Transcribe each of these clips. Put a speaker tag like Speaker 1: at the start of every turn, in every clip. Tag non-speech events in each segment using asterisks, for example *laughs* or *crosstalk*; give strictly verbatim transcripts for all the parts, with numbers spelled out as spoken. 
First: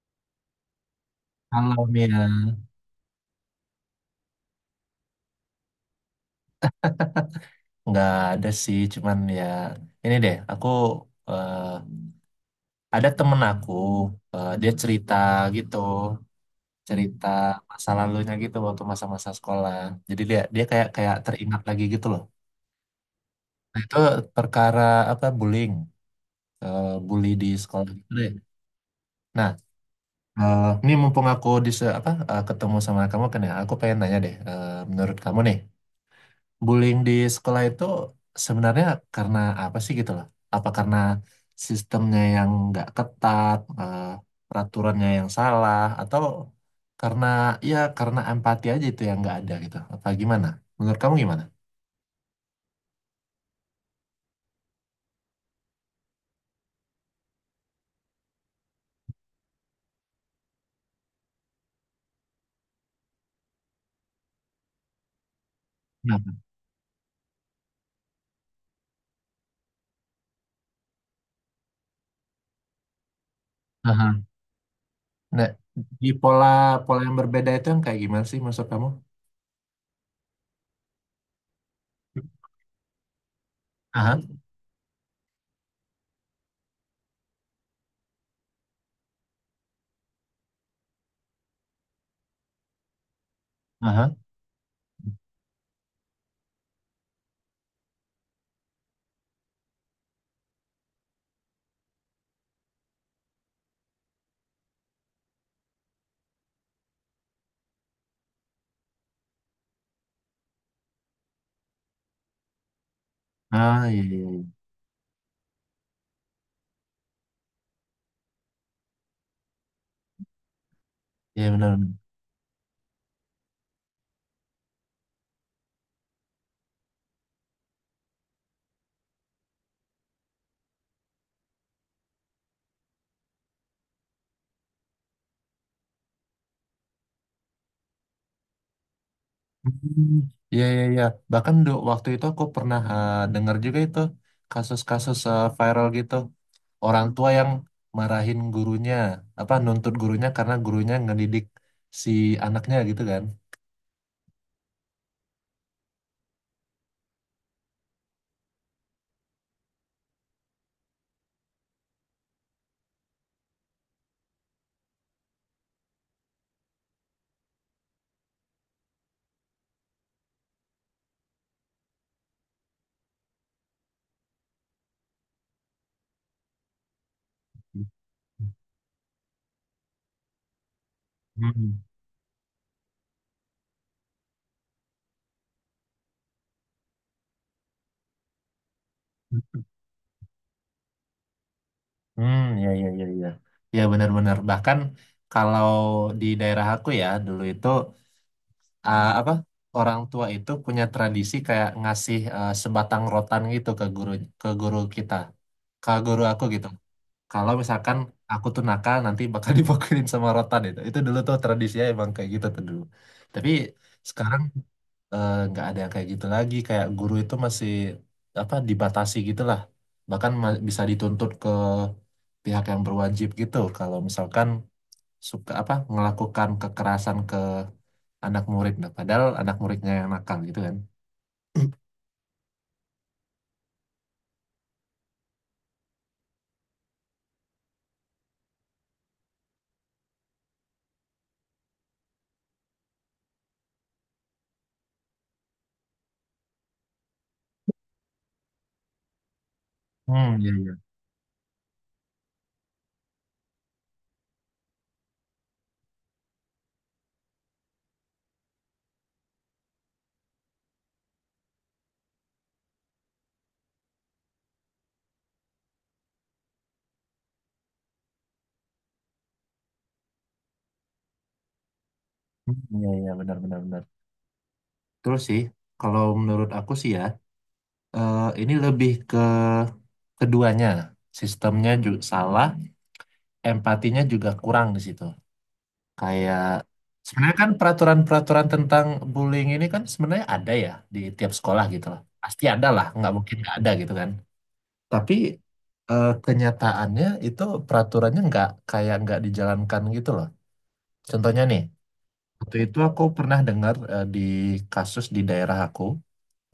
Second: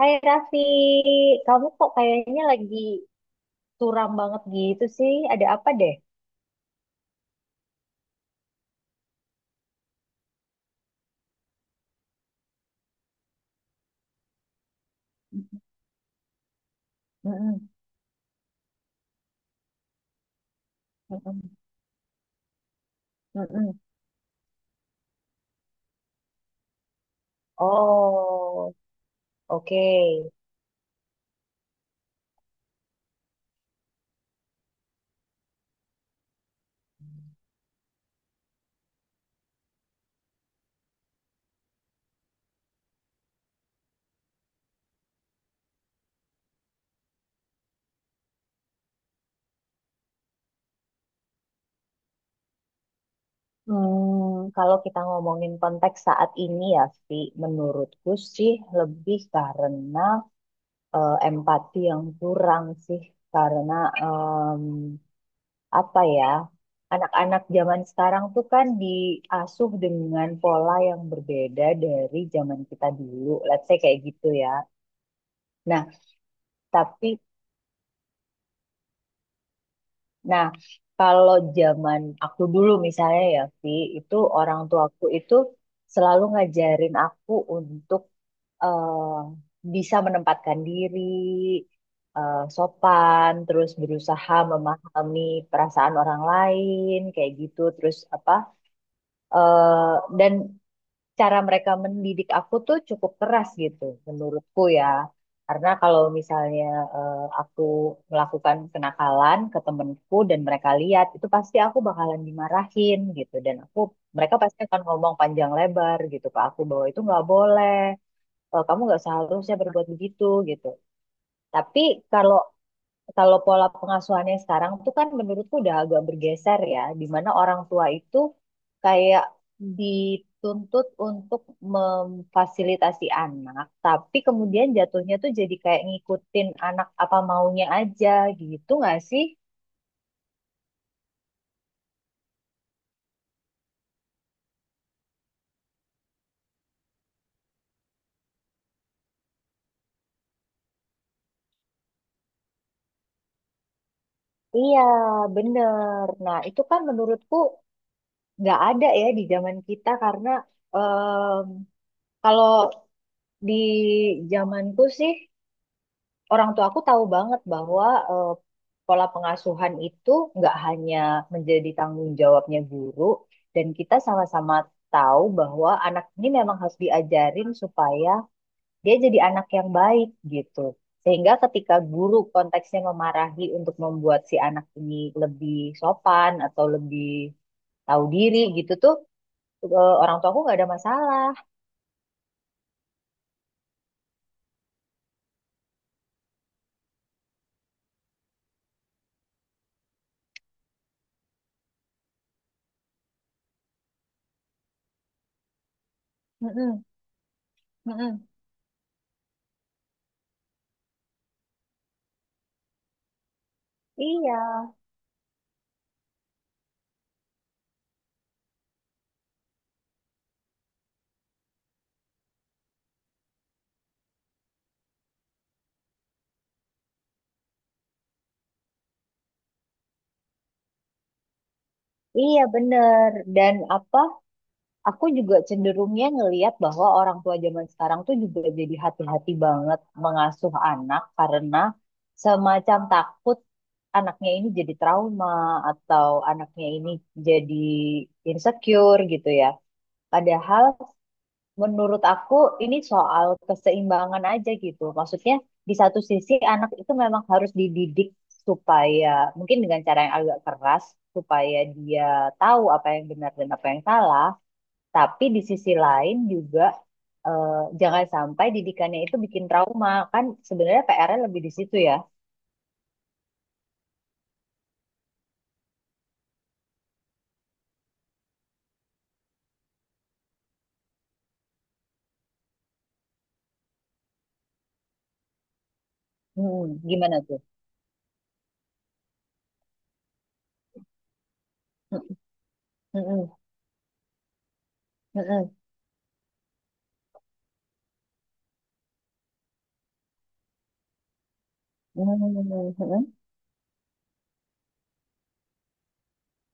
Speaker 1: Hai Raffi, kamu
Speaker 2: Halo
Speaker 1: kok
Speaker 2: Mia,
Speaker 1: kayaknya lagi suram banget gitu sih? Ada apa deh?
Speaker 2: nggak ada sih, cuman ya ini deh, aku eh, ada temen aku, eh, dia cerita gitu, cerita
Speaker 1: Mm-mm,
Speaker 2: masa lalunya gitu waktu masa-masa sekolah. Jadi dia dia kayak kayak
Speaker 1: mm-mm,
Speaker 2: teringat lagi gitu loh. Nah,
Speaker 1: mm-mm.
Speaker 2: itu perkara apa bullying, eh, bully di sekolah gitu deh.
Speaker 1: Oh,
Speaker 2: Nah,
Speaker 1: oke.
Speaker 2: eh, ini mumpung aku di se- apa eh, ketemu sama kamu kan ya, aku pengen nanya deh, eh, menurut kamu nih. Bullying di sekolah itu sebenarnya karena apa sih gitu loh? Apa karena sistemnya yang nggak ketat, eh, peraturannya yang salah, atau karena ya karena empati aja itu yang nggak ada gitu? Apa gimana? Menurut kamu gimana?
Speaker 1: Hmm, kalau kita ngomongin konteks saat ini ya, Fi, menurutku sih lebih karena eh, empati yang kurang sih, karena apa ya,
Speaker 2: Kenapa?
Speaker 1: anak-anak zaman sekarang tuh kan diasuh dengan pola yang berbeda dari zaman kita dulu. Let's say kayak
Speaker 2: Aha.
Speaker 1: gitu ya.
Speaker 2: Nah,
Speaker 1: Nah,
Speaker 2: di pola pola
Speaker 1: tapi
Speaker 2: yang berbeda itu yang kayak gimana sih maksud kamu?
Speaker 1: nah kalau zaman aku dulu misalnya ya, Vi, itu
Speaker 2: Aha,
Speaker 1: orang tuaku itu selalu ngajarin aku untuk eh, bisa menempatkan diri, eh, sopan, terus
Speaker 2: aha.
Speaker 1: berusaha memahami perasaan orang lain, kayak gitu, terus apa? eh dan cara mereka mendidik aku tuh cukup keras gitu menurutku ya. Karena kalau misalnya eh, aku melakukan kenakalan ke temenku dan mereka lihat, itu pasti aku bakalan dimarahin gitu. Dan aku
Speaker 2: Ah, iya, iya,
Speaker 1: mereka
Speaker 2: iya.
Speaker 1: pasti akan ngomong panjang lebar gitu ke aku bahwa itu nggak boleh, eh, kamu nggak seharusnya berbuat begitu gitu.
Speaker 2: Iya, benar.
Speaker 1: Tapi kalau kalau pola pengasuhannya sekarang tuh kan menurutku udah agak bergeser ya, di mana orang tua itu kayak dituntut untuk memfasilitasi anak, tapi kemudian jatuhnya tuh jadi kayak ngikutin anak apa maunya aja gitu nggak sih?
Speaker 2: Hmm, ya, ya, ya. Bahkan do, waktu itu aku pernah eh, dengar juga itu kasus-kasus eh, viral gitu. Orang tua yang marahin gurunya, apa nuntut gurunya karena gurunya ngedidik si anaknya gitu kan.
Speaker 1: Iya, bener. Nah, itu kan menurutku nggak ada ya di zaman kita karena em, kalau di zamanku sih orang tua aku tahu banget bahwa eh, pola pengasuhan itu nggak hanya menjadi tanggung jawabnya guru, dan kita sama-sama tahu bahwa anak ini memang harus diajarin supaya dia jadi anak yang baik gitu. Sehingga ketika
Speaker 2: Hmm.
Speaker 1: guru konteksnya memarahi untuk membuat si anak ini lebih sopan atau lebih tahu diri gitu tuh, eh, orang tuaku nggak ada masalah.
Speaker 2: Hmm, ya, ya, ya, ya. Ya, benar-benar. Bahkan kalau di daerah aku ya dulu itu eh, apa orang tua itu punya tradisi kayak ngasih eh, sebatang rotan gitu ke guru ke guru kita, ke guru aku gitu.
Speaker 1: Mm-mm,
Speaker 2: Kalau misalkan
Speaker 1: mm-mm.
Speaker 2: aku tuh nakal nanti bakal *laughs* dipukulin sama rotan itu itu dulu tuh tradisinya emang kayak gitu tuh dulu, tapi
Speaker 1: Iya,
Speaker 2: sekarang eh, nggak ada yang kayak gitu lagi, kayak guru itu masih apa dibatasi gitu lah, bahkan ma- bisa dituntut ke pihak yang berwajib gitu kalau misalkan suka apa melakukan kekerasan ke anak murid. Nah, padahal anak muridnya yang nakal gitu kan. *clears throat*
Speaker 1: iya bener. Dan apa? Aku juga cenderungnya ngelihat bahwa orang tua zaman sekarang tuh juga jadi hati-hati banget mengasuh anak karena semacam takut anaknya ini jadi trauma atau anaknya ini jadi insecure gitu ya.
Speaker 2: Hmm, iya,
Speaker 1: Padahal
Speaker 2: iya.
Speaker 1: menurut aku ini soal keseimbangan aja gitu. Maksudnya di satu sisi anak itu memang harus dididik supaya mungkin dengan cara yang agak keras supaya dia tahu apa yang benar dan apa yang salah. Tapi di sisi lain juga eh, jangan sampai didikannya itu bikin trauma. Kan sebenarnya P R-nya lebih di situ ya.
Speaker 2: Hmm, iya, iya, benar, benar, benar. Terus sih kalau menurut aku sih ya, eh, ini lebih ke keduanya, sistemnya juga salah, empatinya juga kurang di situ. Kayak
Speaker 1: mm Gimana
Speaker 2: sebenarnya
Speaker 1: tuh?
Speaker 2: kan peraturan-peraturan tentang bullying ini kan sebenarnya ada ya di tiap sekolah gitu loh.
Speaker 1: Mm-mm.
Speaker 2: Pasti ada lah, nggak mungkin
Speaker 1: Mm-mm.
Speaker 2: nggak ada gitu kan. Tapi eh, kenyataannya itu peraturannya nggak kayak nggak dijalankan gitu loh. Contohnya nih,
Speaker 1: Mm-mm.
Speaker 2: waktu itu aku
Speaker 1: Mm-mm.
Speaker 2: pernah dengar eh, di kasus di daerah aku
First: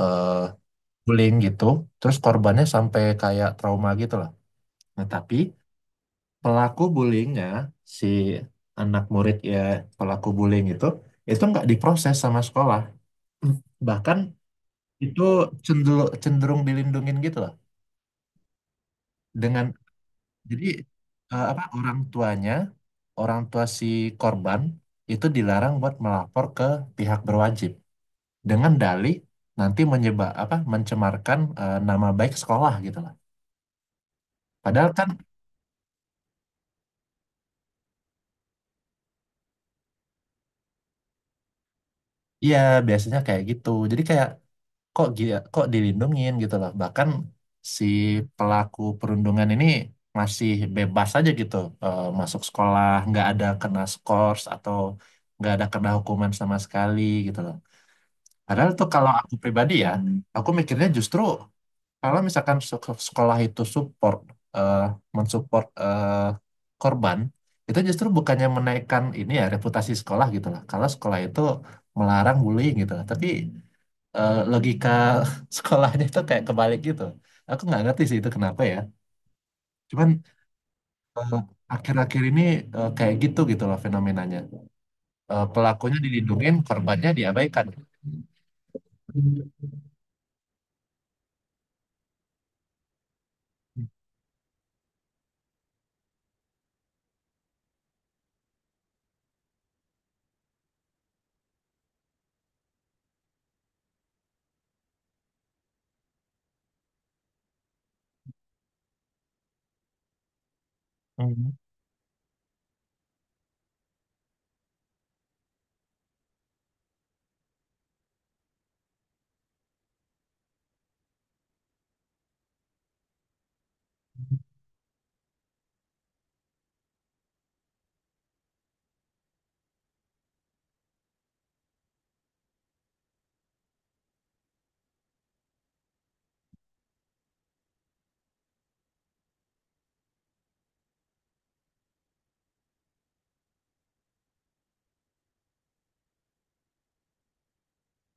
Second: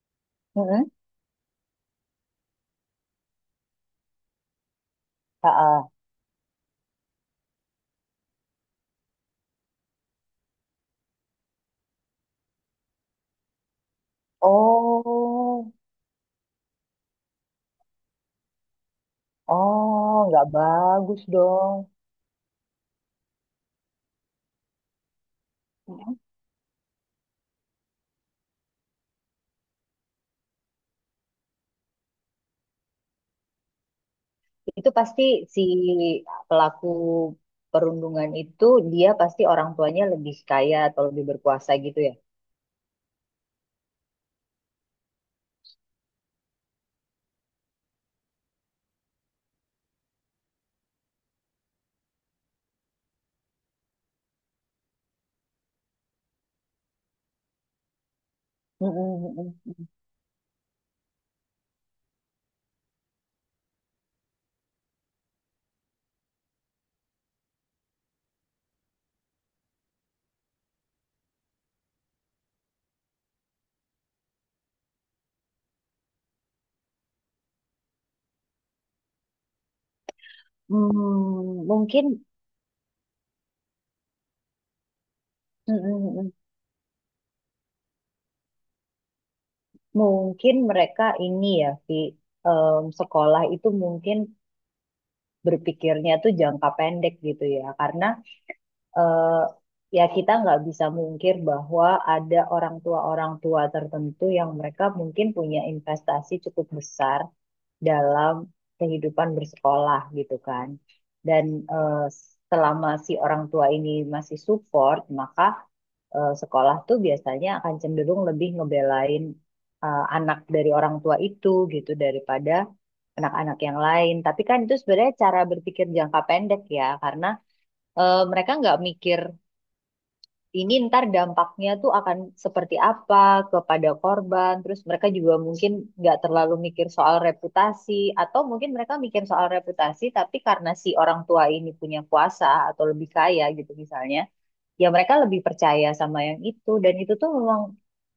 Speaker 2: eh bullying gitu, terus korbannya sampai kayak trauma gitu loh. Nah, tapi pelaku bullyingnya si anak murid ya, pelaku bullying itu itu nggak diproses sama sekolah. Hmm. Bahkan itu
Speaker 1: Oh,
Speaker 2: cenderung cenderung dilindungin gitu loh dengan
Speaker 1: oh, nggak
Speaker 2: jadi
Speaker 1: bagus
Speaker 2: eh, apa
Speaker 1: dong.
Speaker 2: orang tuanya orang tua si korban itu dilarang buat
Speaker 1: mm
Speaker 2: melapor ke pihak berwajib dengan dalih nanti menyebab apa mencemarkan eh, nama baik sekolah gitu loh, padahal
Speaker 1: Itu
Speaker 2: kan
Speaker 1: pasti si pelaku perundungan itu dia pasti orang tuanya lebih kaya atau lebih berkuasa gitu ya.
Speaker 2: ya biasanya kayak gitu, jadi kayak kok dia kok dilindungin gitu loh. Bahkan si pelaku perundungan ini masih bebas aja gitu, eh, masuk sekolah nggak ada kena skors atau nggak ada kena hukuman sama sekali gitu loh. Padahal tuh
Speaker 1: Mm-mm.
Speaker 2: kalau aku
Speaker 1: Mm-mm.
Speaker 2: pribadi
Speaker 1: Hmm,
Speaker 2: ya, hmm, aku mikirnya justru kalau misalkan sek- sekolah itu support eh, mensupport eh, korban, itu justru bukannya menaikkan ini ya reputasi sekolah gitu loh kalau sekolah itu melarang bullying gitu loh. Tapi eh, logika *laughs* sekolahnya tuh kayak kebalik gitu. Aku nggak ngerti sih itu kenapa ya. Cuman
Speaker 1: hmm, hmm.
Speaker 2: eh,
Speaker 1: Hmm,
Speaker 2: akhir-akhir
Speaker 1: mungkin.
Speaker 2: ini eh, kayak gitu gitu loh fenomenanya. Eh, pelakunya
Speaker 1: Mm-mm.
Speaker 2: dilindungin, korbannya diabaikan.
Speaker 1: Mungkin mereka ini ya, Vi, em, sekolah itu mungkin berpikirnya tuh jangka pendek gitu ya, karena eh, ya kita nggak bisa mungkir bahwa ada orang tua-orang tua tertentu yang mereka mungkin punya investasi cukup besar dalam kehidupan bersekolah gitu kan. Dan
Speaker 2: Hmm.
Speaker 1: eh, selama si orang tua ini masih support, maka eh, sekolah tuh biasanya akan cenderung lebih ngebelain eh, anak dari orang tua itu gitu daripada anak-anak yang lain. Tapi kan itu sebenarnya cara berpikir jangka pendek ya, karena eh, mereka nggak mikir ini ntar dampaknya tuh akan seperti apa kepada korban. Terus mereka juga mungkin nggak terlalu mikir soal reputasi, atau mungkin mereka mikir soal reputasi, tapi karena si orang tua ini punya kuasa atau lebih kaya gitu misalnya ya mereka lebih percaya sama yang itu dan itu tuh memang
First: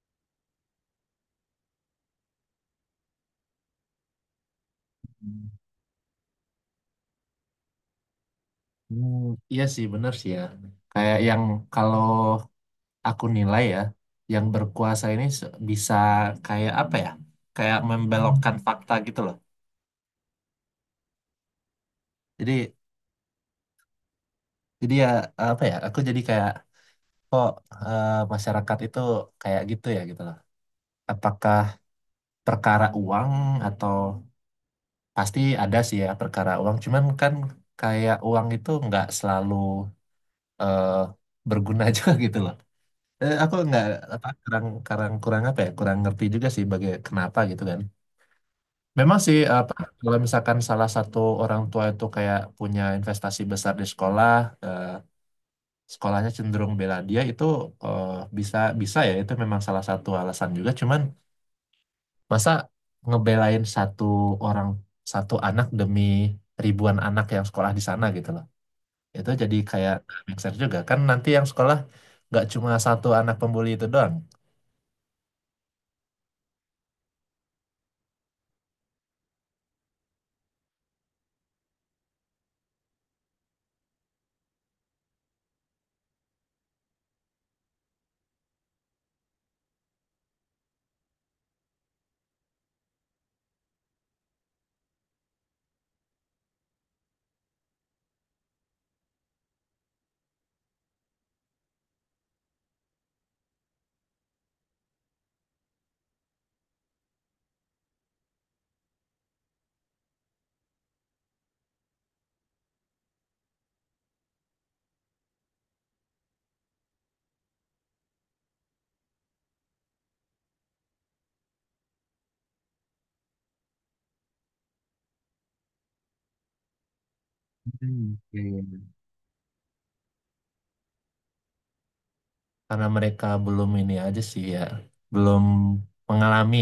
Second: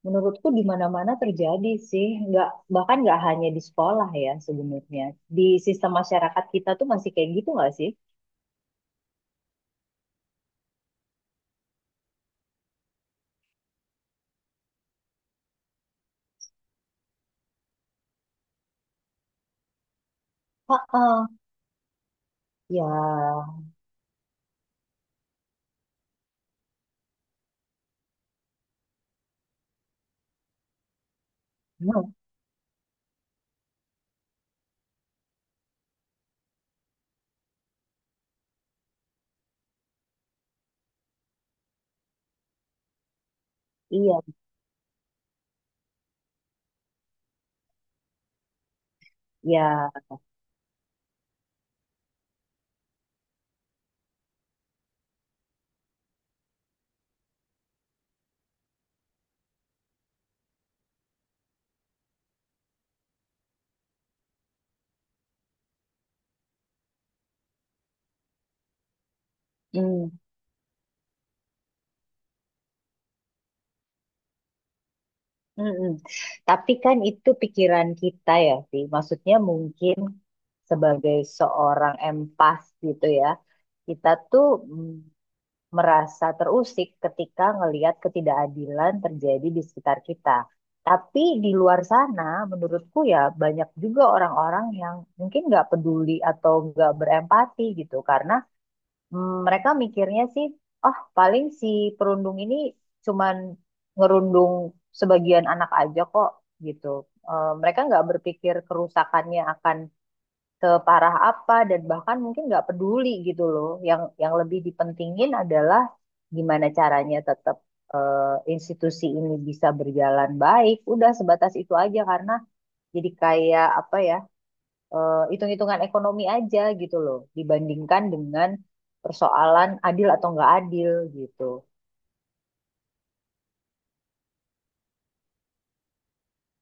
Speaker 1: menurutku di mana-mana terjadi sih nggak bahkan nggak hanya di sekolah ya sebenarnya di sistem masyarakat kita tuh masih kayak gitu nggak sih.
Speaker 2: Hmm, iya sih, bener sih ya. Kayak yang kalau aku nilai ya, yang berkuasa ini se- bisa kayak apa ya? Kayak membelokkan fakta gitu loh.
Speaker 1: Heeh.
Speaker 2: Jadi
Speaker 1: Ya
Speaker 2: jadi ya apa ya? Aku jadi kayak kok eh, masyarakat itu kayak gitu ya gitu loh. Apakah
Speaker 1: hmm,
Speaker 2: perkara uang atau pasti ada sih ya perkara uang, cuman kan kayak uang itu nggak selalu eh, berguna *laughs* juga gitu loh. Eh, aku nggak
Speaker 1: iya
Speaker 2: apa kurang kurang kurang apa ya, kurang ngerti juga sih bagai kenapa gitu kan. Memang sih apa
Speaker 1: ya
Speaker 2: kalau misalkan salah satu orang tua itu kayak punya investasi besar di sekolah, eh, sekolahnya cenderung bela dia, itu eh, bisa bisa ya, itu memang salah satu alasan juga, cuman masa ngebelain satu orang, satu anak demi ribuan anak yang sekolah di sana gitu loh. Itu jadi kayak
Speaker 1: hmm,
Speaker 2: nggak make sense juga. Kan nanti yang sekolah nggak cuma satu anak pembuli itu doang.
Speaker 1: mm-mm. Tapi kan itu pikiran kita ya sih maksudnya mungkin sebagai seorang empas gitu ya kita tuh mm, merasa terusik ketika ngelihat ketidakadilan terjadi di sekitar kita. Tapi di luar sana, menurutku ya banyak juga orang-orang yang mungkin nggak peduli atau nggak berempati gitu, karena mm, mereka mikirnya sih, oh paling si perundung ini cuman ngerundung sebagian anak aja kok gitu. Eh, mereka nggak berpikir kerusakannya akan separah apa dan bahkan mungkin nggak peduli gitu loh. Yang yang lebih dipentingin adalah gimana caranya tetap eh, institusi ini bisa berjalan baik. Udah sebatas itu aja karena jadi kayak apa ya eh, hitung-hitungan ekonomi aja gitu loh dibandingkan
Speaker 2: Hmm, iya,
Speaker 1: dengan
Speaker 2: iya.
Speaker 1: persoalan adil atau nggak adil gitu.
Speaker 2: Karena mereka belum ini aja sih ya, belum mengalami.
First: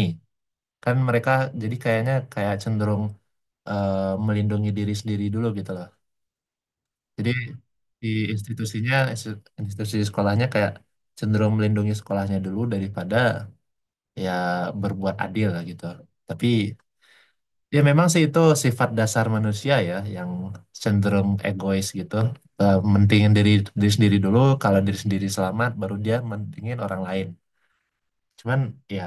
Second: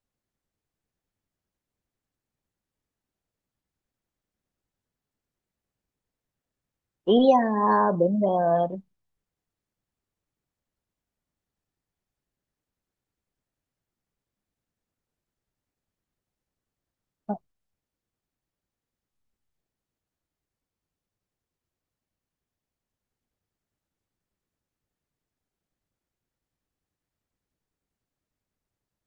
Speaker 2: Kan mereka jadi kayaknya kayak cenderung eh, melindungi diri sendiri dulu gitu loh. Jadi
Speaker 1: Iya,
Speaker 2: di
Speaker 1: bener.
Speaker 2: institusinya, institusi sekolahnya kayak cenderung melindungi sekolahnya dulu daripada ya berbuat adil gitu. Tapi ya memang sih itu sifat dasar manusia ya yang cenderung egois gitu. Eh, mentingin diri diri sendiri dulu, kalau diri sendiri selamat baru dia mentingin orang lain. Cuman ya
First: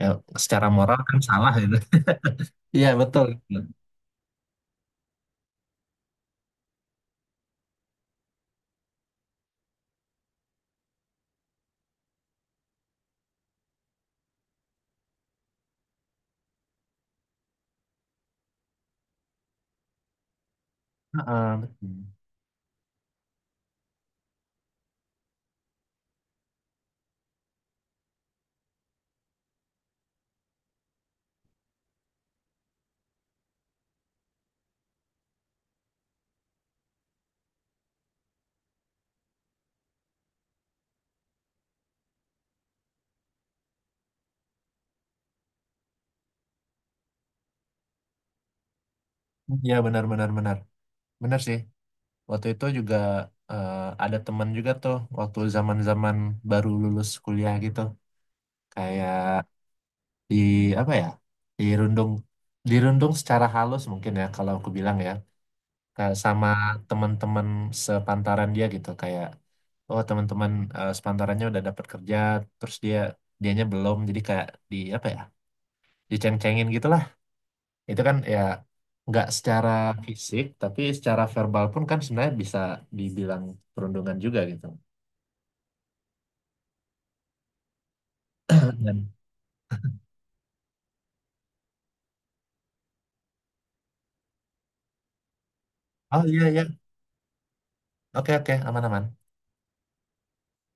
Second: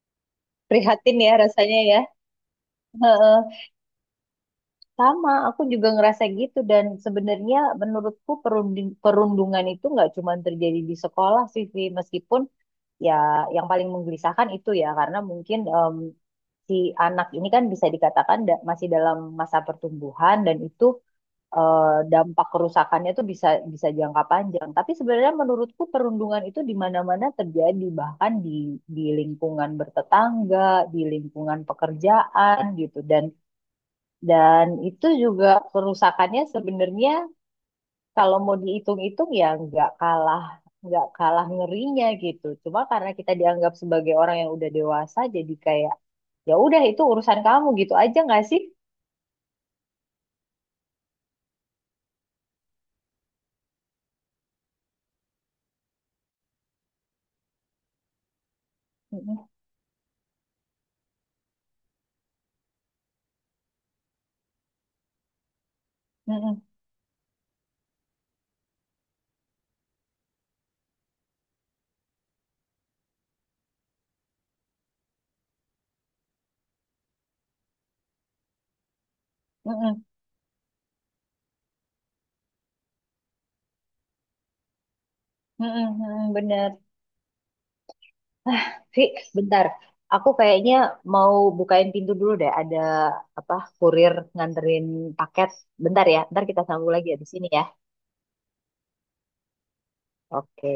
Speaker 2: ya secara moral kan
Speaker 1: Prihatin ya
Speaker 2: salah gitu.
Speaker 1: rasanya ya.
Speaker 2: *laughs* Iya, betul.
Speaker 1: *laughs* Sama, aku juga ngerasa gitu dan sebenarnya menurutku perundi- perundungan itu nggak cuma terjadi di sekolah sih, Vi. Meskipun ya yang paling menggelisahkan itu ya karena mungkin em, si anak ini kan bisa dikatakan da- masih dalam masa pertumbuhan dan itu
Speaker 2: Heeh,
Speaker 1: eh,
Speaker 2: betul.
Speaker 1: dampak kerusakannya tuh bisa bisa jangka panjang. Tapi sebenarnya menurutku perundungan itu di mana-mana terjadi, bahkan di di lingkungan bertetangga, di lingkungan pekerjaan gitu dan dan itu juga kerusakannya sebenarnya kalau mau dihitung-hitung ya nggak kalah nggak kalah ngerinya gitu. Cuma karena kita dianggap sebagai orang yang udah dewasa jadi kayak ya udah itu urusan kamu gitu aja nggak sih?
Speaker 2: Iya, benar, benar, benar. Benar sih. Waktu itu juga eh, ada teman juga tuh waktu zaman-zaman baru lulus kuliah gitu. Kayak
Speaker 1: Mm-mm,
Speaker 2: di apa ya, dirundung dirundung secara halus mungkin ya kalau aku bilang ya. Kayak sama
Speaker 1: mm-mm,
Speaker 2: teman-teman sepantaran dia gitu, kayak oh teman-teman eh, sepantarannya udah dapat kerja terus dia dianya belum, jadi kayak di apa ya, diceng-cengin gitulah. Itu kan ya nggak secara
Speaker 1: mm-mm,
Speaker 2: fisik tapi secara verbal pun kan sebenarnya bisa dibilang perundungan juga gitu.
Speaker 1: mm-mm, mm-mm, bener.
Speaker 2: *clears throat* Dan
Speaker 1: Vi, bentar. Aku kayaknya mau bukain pintu dulu deh. Ada apa kurir nganterin paket. Bentar ya.
Speaker 2: oh iya,
Speaker 1: Ntar
Speaker 2: iya,
Speaker 1: kita sambung lagi ya di sini ya.
Speaker 2: oke, oke, aman-aman.
Speaker 1: Oke.